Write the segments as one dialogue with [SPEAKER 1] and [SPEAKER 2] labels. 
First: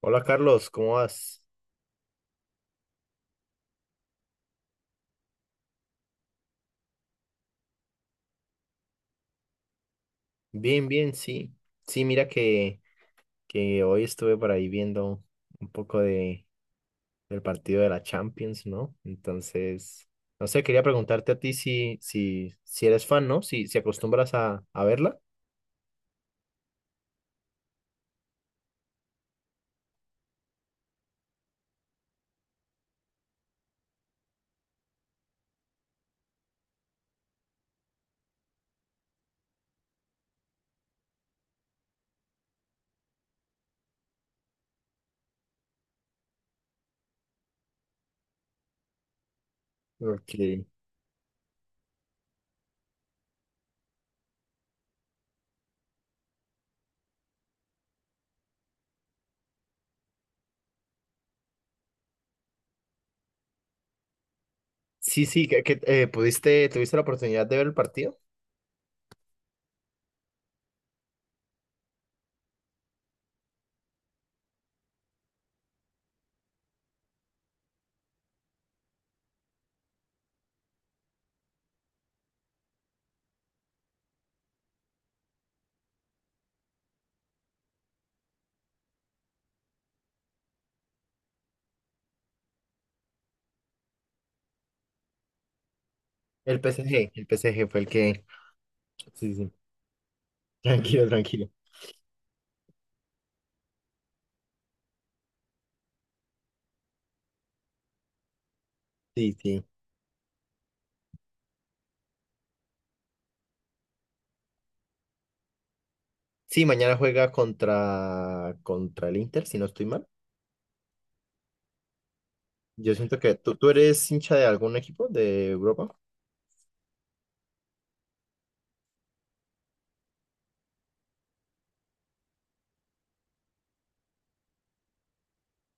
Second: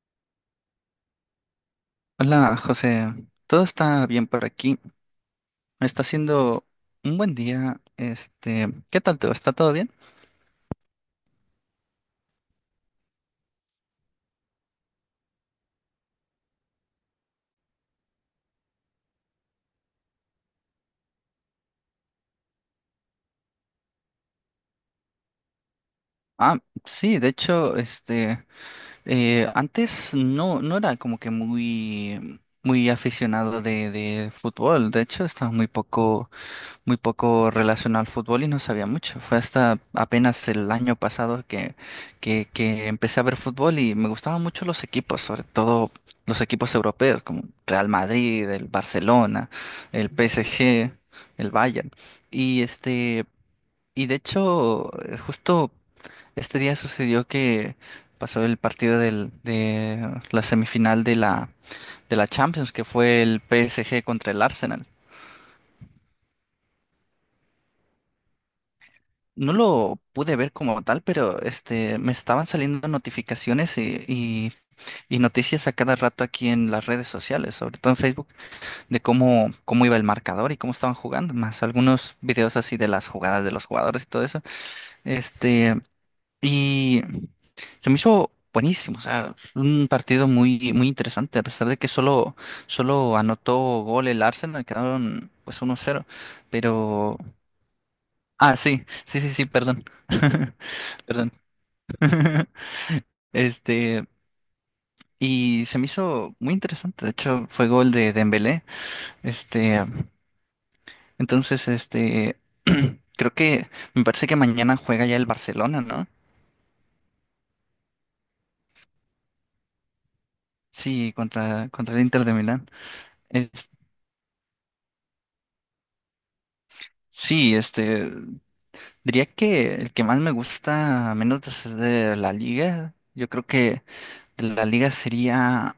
[SPEAKER 1] Hola, Carlos, ¿cómo vas?
[SPEAKER 2] Hola, José. Todo está bien por aquí. Está siendo un buen día. ¿Qué tal tú? ¿Está todo bien?
[SPEAKER 1] Bien, bien, sí. Sí, mira que hoy estuve por ahí viendo un poco del partido de la Champions, ¿no? Entonces, no sé, quería preguntarte a ti si eres fan, ¿no? Si acostumbras a verla.
[SPEAKER 2] Ah, sí, de hecho, antes no era como que muy aficionado de fútbol. De hecho, estaba muy poco muy poco relacionado al fútbol y no sabía mucho. Fue hasta apenas el año pasado que empecé a ver fútbol y me gustaban mucho los equipos, sobre todo los equipos europeos como Real Madrid, el Barcelona, el
[SPEAKER 1] Porque...
[SPEAKER 2] PSG, el Bayern. Y este, y de hecho, justo este día sucedió que pasó el partido de la semifinal de la Champions, que fue el PSG contra el Arsenal.
[SPEAKER 1] Sí, sí, pudiste, ¿tuviste la oportunidad de ver el partido?
[SPEAKER 2] No lo pude ver como tal, pero este, me estaban saliendo notificaciones y noticias a cada rato aquí en las redes sociales, sobre todo en Facebook, de cómo iba el marcador y cómo estaban jugando, más algunos videos así de las jugadas de los jugadores y todo eso. Este, y se me hizo buenísimo, o sea, un partido muy interesante, a pesar de que solo anotó gol el Arsenal, quedaron pues 1-0
[SPEAKER 1] El PSG,
[SPEAKER 2] pero...
[SPEAKER 1] el PSG fue el que.
[SPEAKER 2] Ah, sí,
[SPEAKER 1] Sí,
[SPEAKER 2] sí,
[SPEAKER 1] sí.
[SPEAKER 2] perdón.
[SPEAKER 1] Tranquilo,
[SPEAKER 2] Perdón.
[SPEAKER 1] tranquilo.
[SPEAKER 2] Este, y se me hizo muy interesante. De hecho, fue gol de Dembélé.
[SPEAKER 1] Sí, sí.
[SPEAKER 2] Este, entonces, creo que me parece que mañana juega ya el Barcelona, ¿no?
[SPEAKER 1] Sí, mañana juega contra el Inter, si no estoy mal.
[SPEAKER 2] Sí, contra el Inter de Milán.
[SPEAKER 1] Yo siento que tú,
[SPEAKER 2] Es-
[SPEAKER 1] tú eres hincha de algún equipo de Europa.
[SPEAKER 2] sí, este, diría que el que más me gusta, a menos es de la Liga. Yo creo que de la Liga sería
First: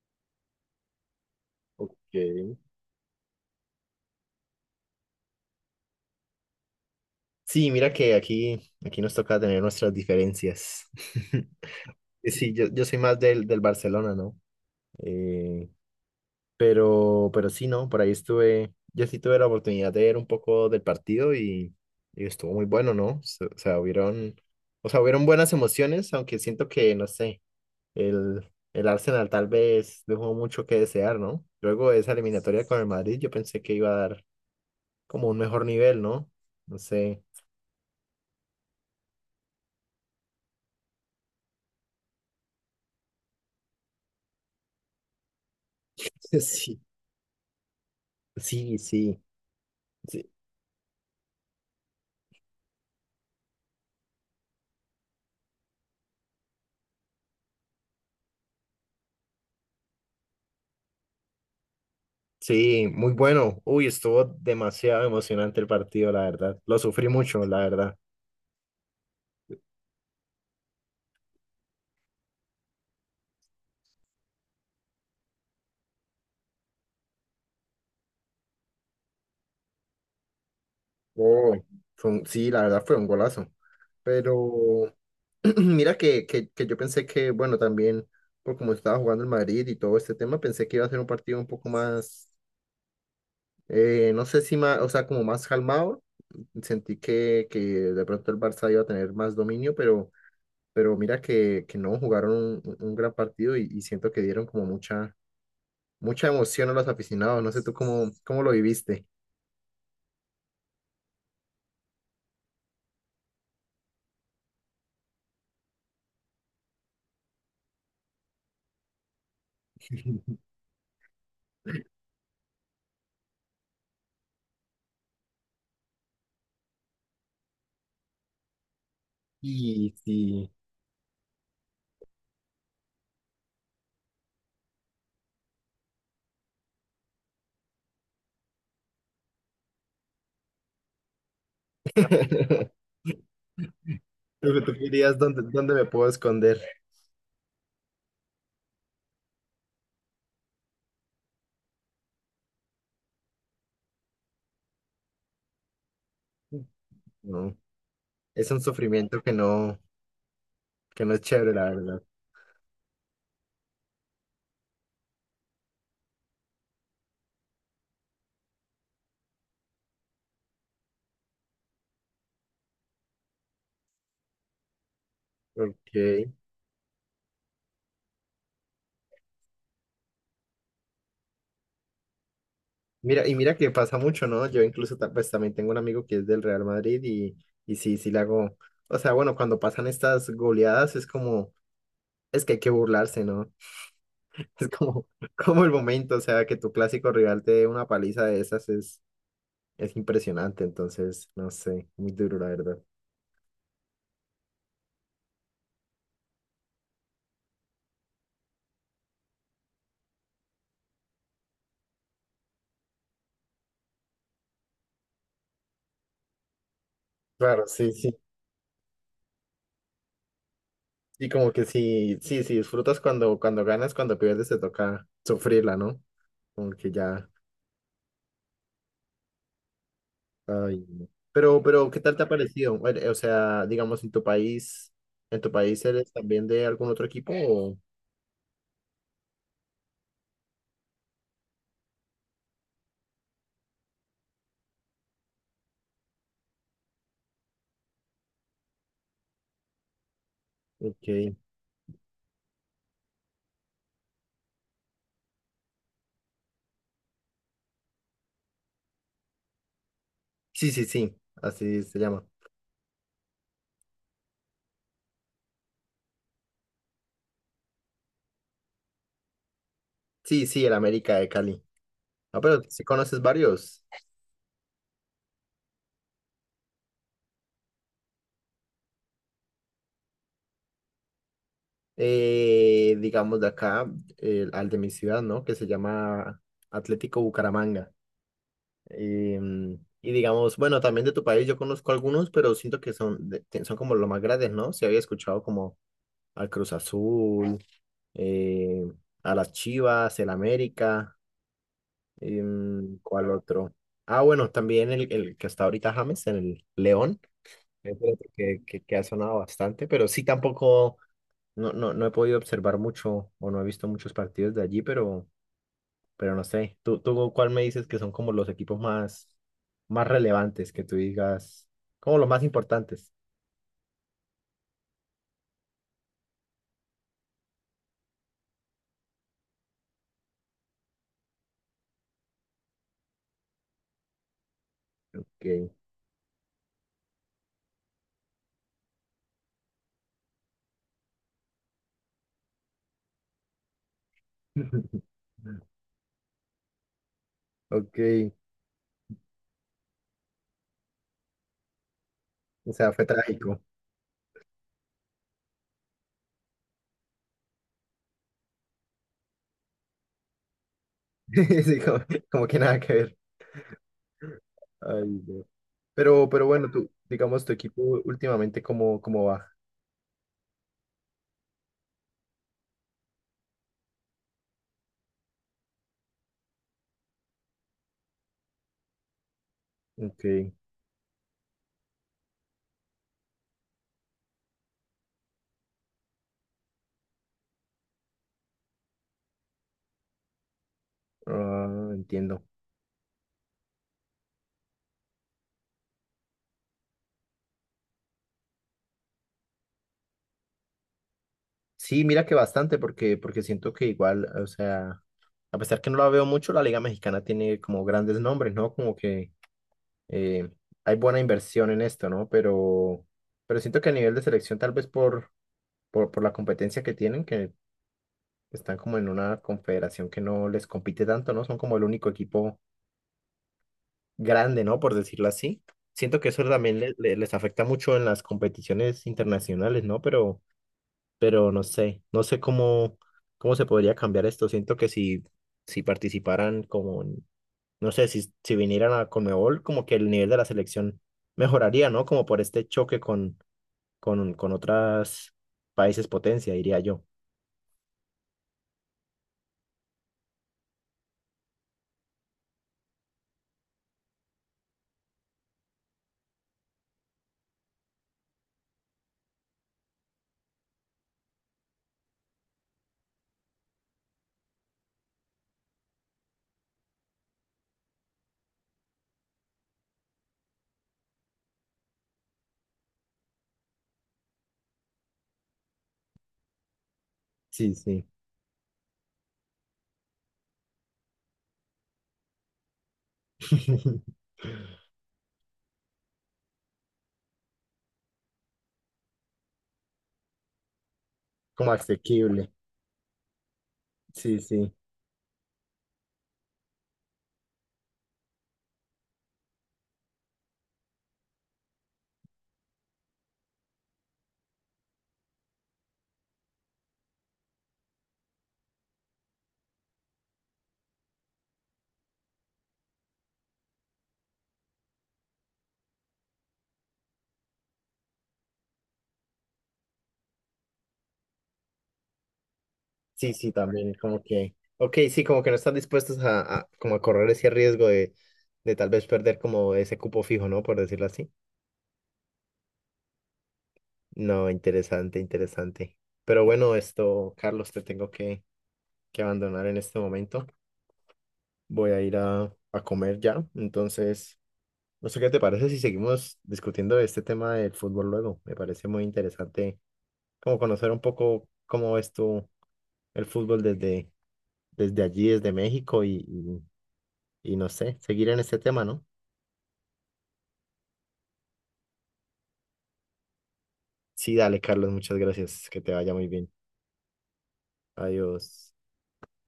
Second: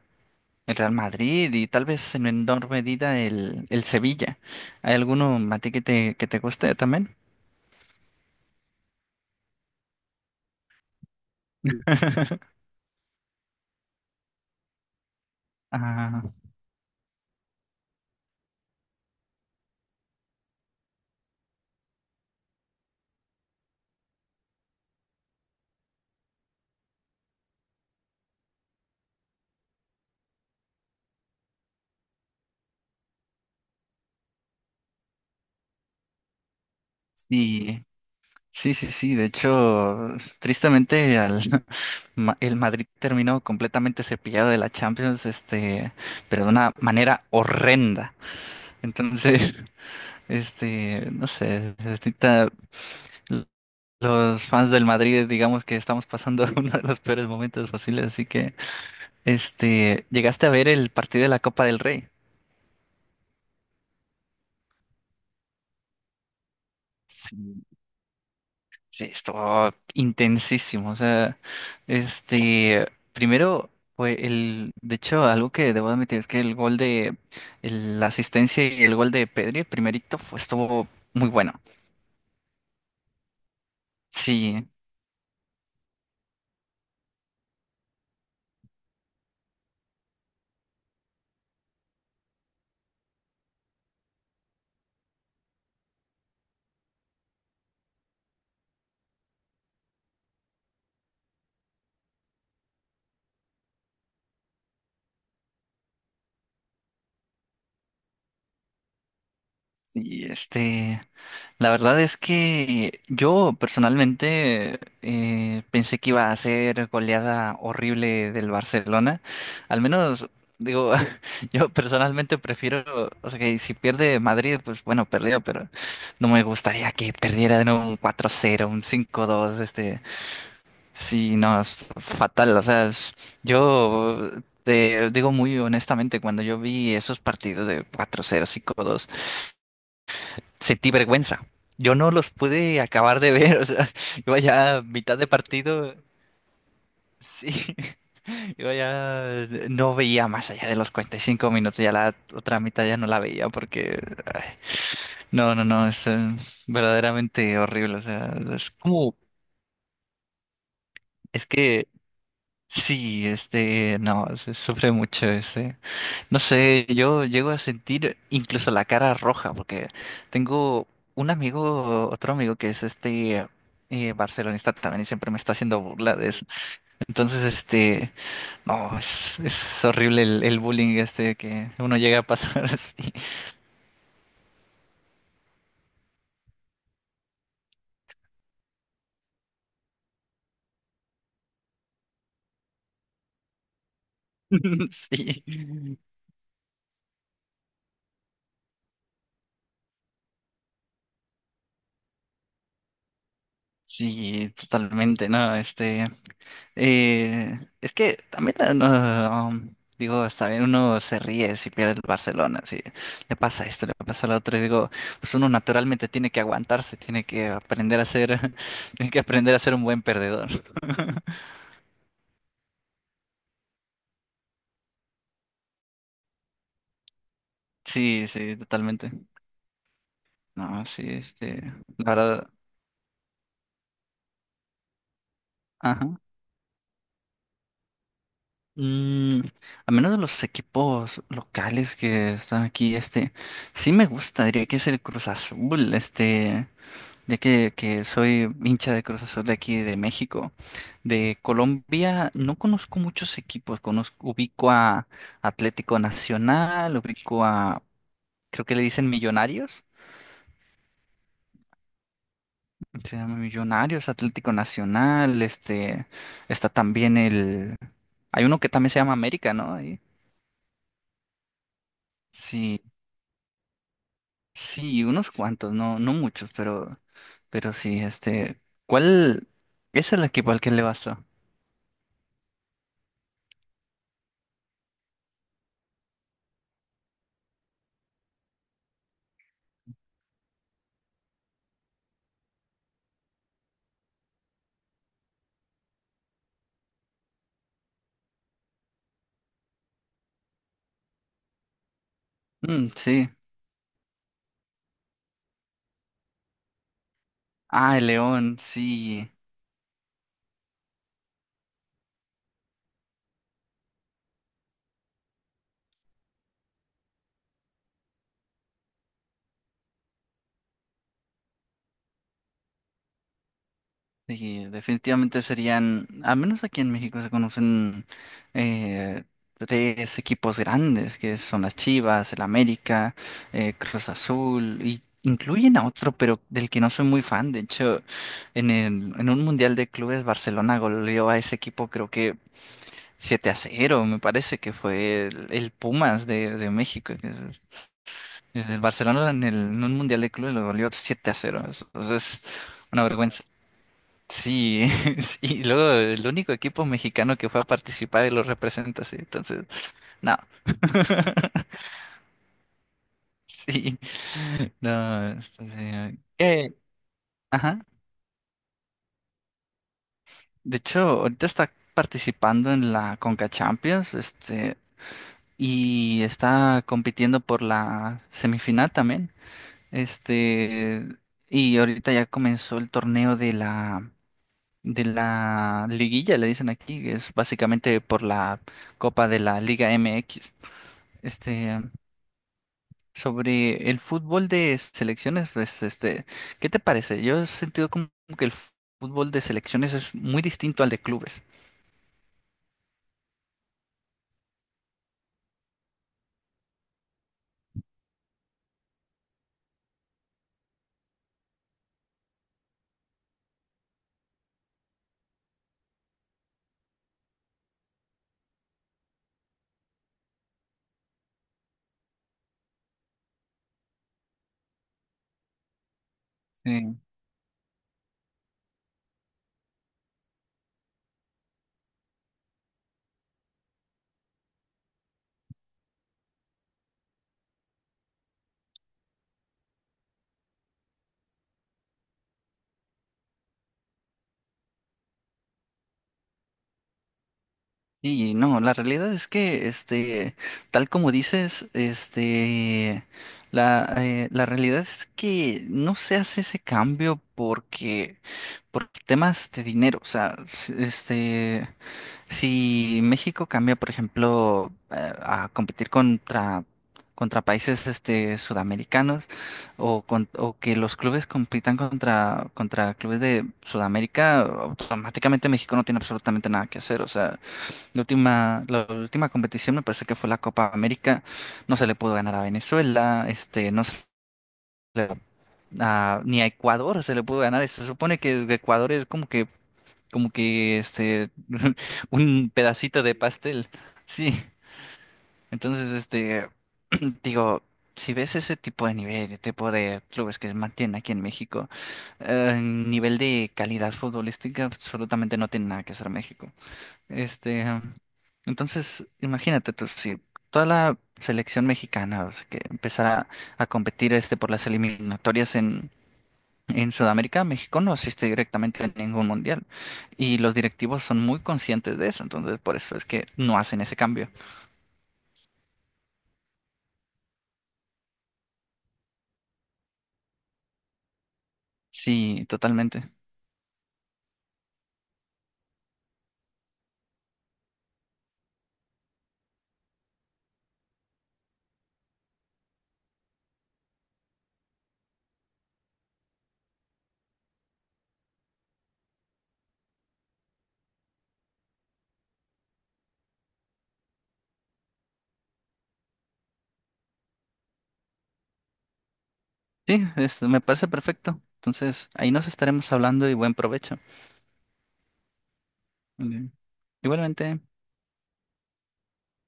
[SPEAKER 2] el Real Madrid y tal vez en
[SPEAKER 1] Ok.
[SPEAKER 2] menor medida el Sevilla. ¿Hay alguno, Mati, que te guste también?
[SPEAKER 1] Sí, mira que aquí nos toca tener nuestras diferencias. Sí, yo soy más del Barcelona, ¿no? Eh,
[SPEAKER 2] Ah,
[SPEAKER 1] Pero sí, no, por ahí estuve, yo sí tuve la oportunidad de ver un poco del partido y estuvo muy bueno, ¿no? O sea, hubieron buenas emociones, aunque siento que, no sé, el, el Arsenal tal vez dejó mucho que desear, ¿no? Luego de esa eliminatoria con el Madrid, yo pensé que iba a dar como un mejor nivel, ¿no? No sé.
[SPEAKER 2] sí, sí, sí. De hecho, tristemente al, el Madrid terminó completamente cepillado de la Champions, este, pero de una
[SPEAKER 1] Sí.
[SPEAKER 2] manera horrenda.
[SPEAKER 1] Sí, sí,
[SPEAKER 2] Entonces,
[SPEAKER 1] sí,
[SPEAKER 2] este, no sé, ahorita l- los fans del Madrid, digamos que estamos pasando uno de los peores momentos posibles. Así que, este, ¿llegaste a ver el partido de la Copa del Rey?
[SPEAKER 1] sí, muy bueno. Uy, estuvo demasiado emocionante el partido, la verdad. Lo sufrí mucho, la
[SPEAKER 2] Sí.
[SPEAKER 1] verdad.
[SPEAKER 2] Sí, estuvo intensísimo. O sea, este, primero fue de hecho, algo que debo admitir es que el gol de la asistencia y el gol de Pedri, el primerito, estuvo muy
[SPEAKER 1] Oh,
[SPEAKER 2] bueno.
[SPEAKER 1] sí, la verdad fue un golazo.
[SPEAKER 2] Sí,
[SPEAKER 1] Pero mira que yo pensé que, bueno, también por como estaba jugando el Madrid y todo este tema, pensé que iba a ser un partido un poco más, no sé si más, o sea, como más calmado. Sentí que de pronto el Barça iba a tener más dominio, pero mira que no, jugaron un, un gran partido y siento que dieron como mucha, mucha emoción a los aficionados. No sé tú cómo, cómo lo viviste.
[SPEAKER 2] sí, este. La verdad es que yo personalmente pensé que iba a ser goleada horrible del Barcelona. Al menos, digo, yo personalmente o sea, que si pierde Madrid, pues bueno, perdió, pero no me gustaría que perdiera de nuevo un 4-0, un 5-2,
[SPEAKER 1] Y sí.
[SPEAKER 2] sí, no, es fatal. O sea, yo te digo muy honestamente, cuando yo vi esos partidos de 4-0, 5-2 sentí vergüenza. Yo no los pude acabar de ver, o sea, iba
[SPEAKER 1] Lo que tú
[SPEAKER 2] ya a
[SPEAKER 1] querías
[SPEAKER 2] mitad de
[SPEAKER 1] dónde, dónde me
[SPEAKER 2] partido,
[SPEAKER 1] puedo esconder.
[SPEAKER 2] sí, iba ya, no veía más allá de los 45 minutos, ya la otra mitad ya no la veía porque, ay, no, es
[SPEAKER 1] No,
[SPEAKER 2] verdaderamente horrible, o sea,
[SPEAKER 1] es un
[SPEAKER 2] es como,
[SPEAKER 1] sufrimiento que no es
[SPEAKER 2] es
[SPEAKER 1] chévere, la
[SPEAKER 2] que,
[SPEAKER 1] verdad.
[SPEAKER 2] sí, este, no, se sufre mucho, este. No sé, yo llego a sentir incluso la cara roja, porque tengo un amigo, otro amigo que es barcelonista también y siempre me está haciendo
[SPEAKER 1] Ok.
[SPEAKER 2] burla de eso. Entonces, este, no, es horrible el bullying este que uno llega a pasar así.
[SPEAKER 1] Mira, y mira que pasa mucho, ¿no? Yo incluso pues también tengo un amigo que es del Real Madrid y sí, sí le hago. O sea, bueno, cuando pasan estas goleadas es como, es que hay que burlarse, ¿no? Es como,
[SPEAKER 2] Sí.
[SPEAKER 1] como el momento, o sea, que tu clásico rival te dé una paliza de esas es impresionante, entonces, no sé, muy duro, la verdad.
[SPEAKER 2] Sí, totalmente, ¿no? Es que también, no, um, digo, está bien, uno se ríe si pierde el Barcelona, si le pasa esto, le pasa lo otro, y digo, pues uno naturalmente tiene que aguantarse, tiene que
[SPEAKER 1] Claro, sí,
[SPEAKER 2] aprender a
[SPEAKER 1] sí.
[SPEAKER 2] ser, tiene que aprender a ser un buen perdedor.
[SPEAKER 1] Y como que sí, sí, sí, disfrutas cuando, cuando ganas, cuando pierdes te toca sufrirla, ¿no? Como que ya,
[SPEAKER 2] Sí, sí, totalmente.
[SPEAKER 1] ay,
[SPEAKER 2] No, sí,
[SPEAKER 1] no. Pero, ¿qué
[SPEAKER 2] la
[SPEAKER 1] tal te ha
[SPEAKER 2] verdad,
[SPEAKER 1] parecido? Bueno, o sea, digamos, ¿en tu país eres
[SPEAKER 2] ajá.
[SPEAKER 1] también de algún otro equipo o?
[SPEAKER 2] Mm, a menos de los equipos locales que están aquí, este, sí me gusta, diría que es el Cruz Azul, este. Ya que soy hincha de Cruz Azul de aquí de México.
[SPEAKER 1] Okay.
[SPEAKER 2] De Colombia no conozco muchos equipos, conozco, ubico a Atlético Nacional, creo que le dicen Millonarios,
[SPEAKER 1] Sí, sí, sí, así se llama.
[SPEAKER 2] se llama Millonarios, Atlético Nacional, este, está también hay uno que también se llama América, ¿no? Ahí.
[SPEAKER 1] Sí, sí, el América de Cali. Ah, pero
[SPEAKER 2] Sí,
[SPEAKER 1] sí conoces varios.
[SPEAKER 2] sí, unos cuantos, no muchos, pero sí, este, ¿cuál es el equipo al que le vas tú?
[SPEAKER 1] Digamos de acá, al de mi ciudad, ¿no? Que se llama Atlético Bucaramanga. Y, mm, y digamos, bueno, también de tu país yo conozco algunos, pero siento que son, son como los más grandes, ¿no? Si había escuchado como al Cruz Azul, eh, a las Chivas, el América, y,
[SPEAKER 2] Mm,
[SPEAKER 1] mm,
[SPEAKER 2] sí.
[SPEAKER 1] ¿cuál otro? Ah, bueno, también el que está ahorita James, el León,
[SPEAKER 2] Ah,
[SPEAKER 1] es
[SPEAKER 2] el
[SPEAKER 1] el otro
[SPEAKER 2] León,
[SPEAKER 1] que ha
[SPEAKER 2] sí.
[SPEAKER 1] sonado bastante, pero sí tampoco, no, no, no he podido observar mucho o no he visto muchos partidos de allí, pero no sé. ¿Tú cuál me dices que son como los equipos más, más relevantes que tú digas, como los más importantes?
[SPEAKER 2] Sí, definitivamente serían, al menos aquí en México se conocen eh, tres equipos grandes, que son las Chivas, el América, Cruz Azul, y
[SPEAKER 1] Ok.
[SPEAKER 2] incluyen a otro, pero del que no soy muy fan. De hecho, en un Mundial de Clubes, Barcelona goleó a ese equipo, creo que 7-0, me parece que fue el Pumas de México.
[SPEAKER 1] Ok,
[SPEAKER 2] El Barcelona en un Mundial de Clubes lo goleó 7-0. Entonces,
[SPEAKER 1] o sea,
[SPEAKER 2] una
[SPEAKER 1] fue
[SPEAKER 2] vergüenza.
[SPEAKER 1] trágico.
[SPEAKER 2] Sí, y luego el único equipo mexicano que fue a participar y lo representa, sí. Entonces, no.
[SPEAKER 1] Sí, como, como que nada que ver.
[SPEAKER 2] Sí,
[SPEAKER 1] Ay,
[SPEAKER 2] no.
[SPEAKER 1] no. Pero bueno, tú, digamos, tu
[SPEAKER 2] Ajá.
[SPEAKER 1] equipo últimamente, ¿cómo, cómo va?
[SPEAKER 2] De hecho, ahorita está participando en la Conca Champions, este, y está compitiendo por la semifinal también.
[SPEAKER 1] Ok,
[SPEAKER 2] Este, y ahorita ya comenzó el torneo de la liguilla, le dicen aquí, que es básicamente por la Copa de la Liga MX. Este,
[SPEAKER 1] ah, entiendo.
[SPEAKER 2] sobre el fútbol de selecciones, pues, este, ¿qué te parece? Yo he sentido como que el fútbol de selecciones es muy distinto al de clubes.
[SPEAKER 1] Sí, mira que bastante, porque, porque siento que igual, o sea, a pesar que no la veo mucho, la Liga Mexicana tiene como grandes nombres, ¿no? Como que eh, hay buena inversión en esto, ¿no? Pero siento que a nivel de selección, tal vez por la competencia que tienen, que están como en una confederación que no les compite tanto, ¿no? Son como el único equipo grande, ¿no? Por decirlo así. Siento que eso también
[SPEAKER 2] Sí.
[SPEAKER 1] les afecta mucho en las competiciones internacionales, ¿no? Pero no sé, no sé cómo, cómo se podría cambiar esto. Siento que si, si participaran como no sé si, si vinieran a Conmebol, como que el nivel de la selección mejoraría, ¿no? Como por este choque con otras países potencia, diría yo.
[SPEAKER 2] Y no, la realidad es que, este, tal como dices, este, la realidad es que no se hace ese cambio porque, por temas de dinero, o sea, este, si México cambia, por ejemplo, a competir contra países, este, sudamericanos, o, o que los clubes compitan contra clubes de Sudamérica, automáticamente México no tiene absolutamente nada que hacer, o sea,
[SPEAKER 1] Sí, sí.
[SPEAKER 2] la última competición me parece que fue la Copa América. No se le pudo ganar a Venezuela, este, le- ni a Ecuador se le pudo ganar. Se supone que Ecuador es como que este,
[SPEAKER 1] Como asequible.
[SPEAKER 2] un pedacito de pastel. Sí.
[SPEAKER 1] Sí, sí.
[SPEAKER 2] Entonces, este, digo, si ves ese tipo de nivel, el tipo de clubes que se mantienen aquí en México, nivel de calidad futbolística absolutamente no tiene nada que hacer México. Este, um, entonces, imagínate tú, si toda la selección mexicana, o sea, que empezara a competir este por las eliminatorias en Sudamérica, México no asiste directamente a ningún mundial. Y los directivos son muy conscientes de eso, entonces por eso es que
[SPEAKER 1] Sí, sí,
[SPEAKER 2] no hacen
[SPEAKER 1] también,
[SPEAKER 2] ese
[SPEAKER 1] como
[SPEAKER 2] cambio.
[SPEAKER 1] que. Ok, sí, como que no están dispuestos como a correr ese riesgo de tal vez perder como ese cupo fijo, ¿no? Por decirlo así.
[SPEAKER 2] Sí, totalmente.
[SPEAKER 1] No, interesante, interesante. Pero bueno, esto, Carlos, te tengo que abandonar en este momento. Voy a ir a comer ya. Entonces, no sé qué te parece si seguimos discutiendo este tema del fútbol luego. Me parece muy interesante como conocer un poco cómo ves tú el fútbol desde, desde allí, desde México y no sé, seguir en este tema, ¿no?
[SPEAKER 2] Sí, me parece perfecto. Entonces, ahí nos estaremos hablando y buen provecho.
[SPEAKER 1] Sí, dale, Carlos, muchas gracias. Que te vaya muy
[SPEAKER 2] Vale.
[SPEAKER 1] bien.
[SPEAKER 2] Igualmente.
[SPEAKER 1] Adiós.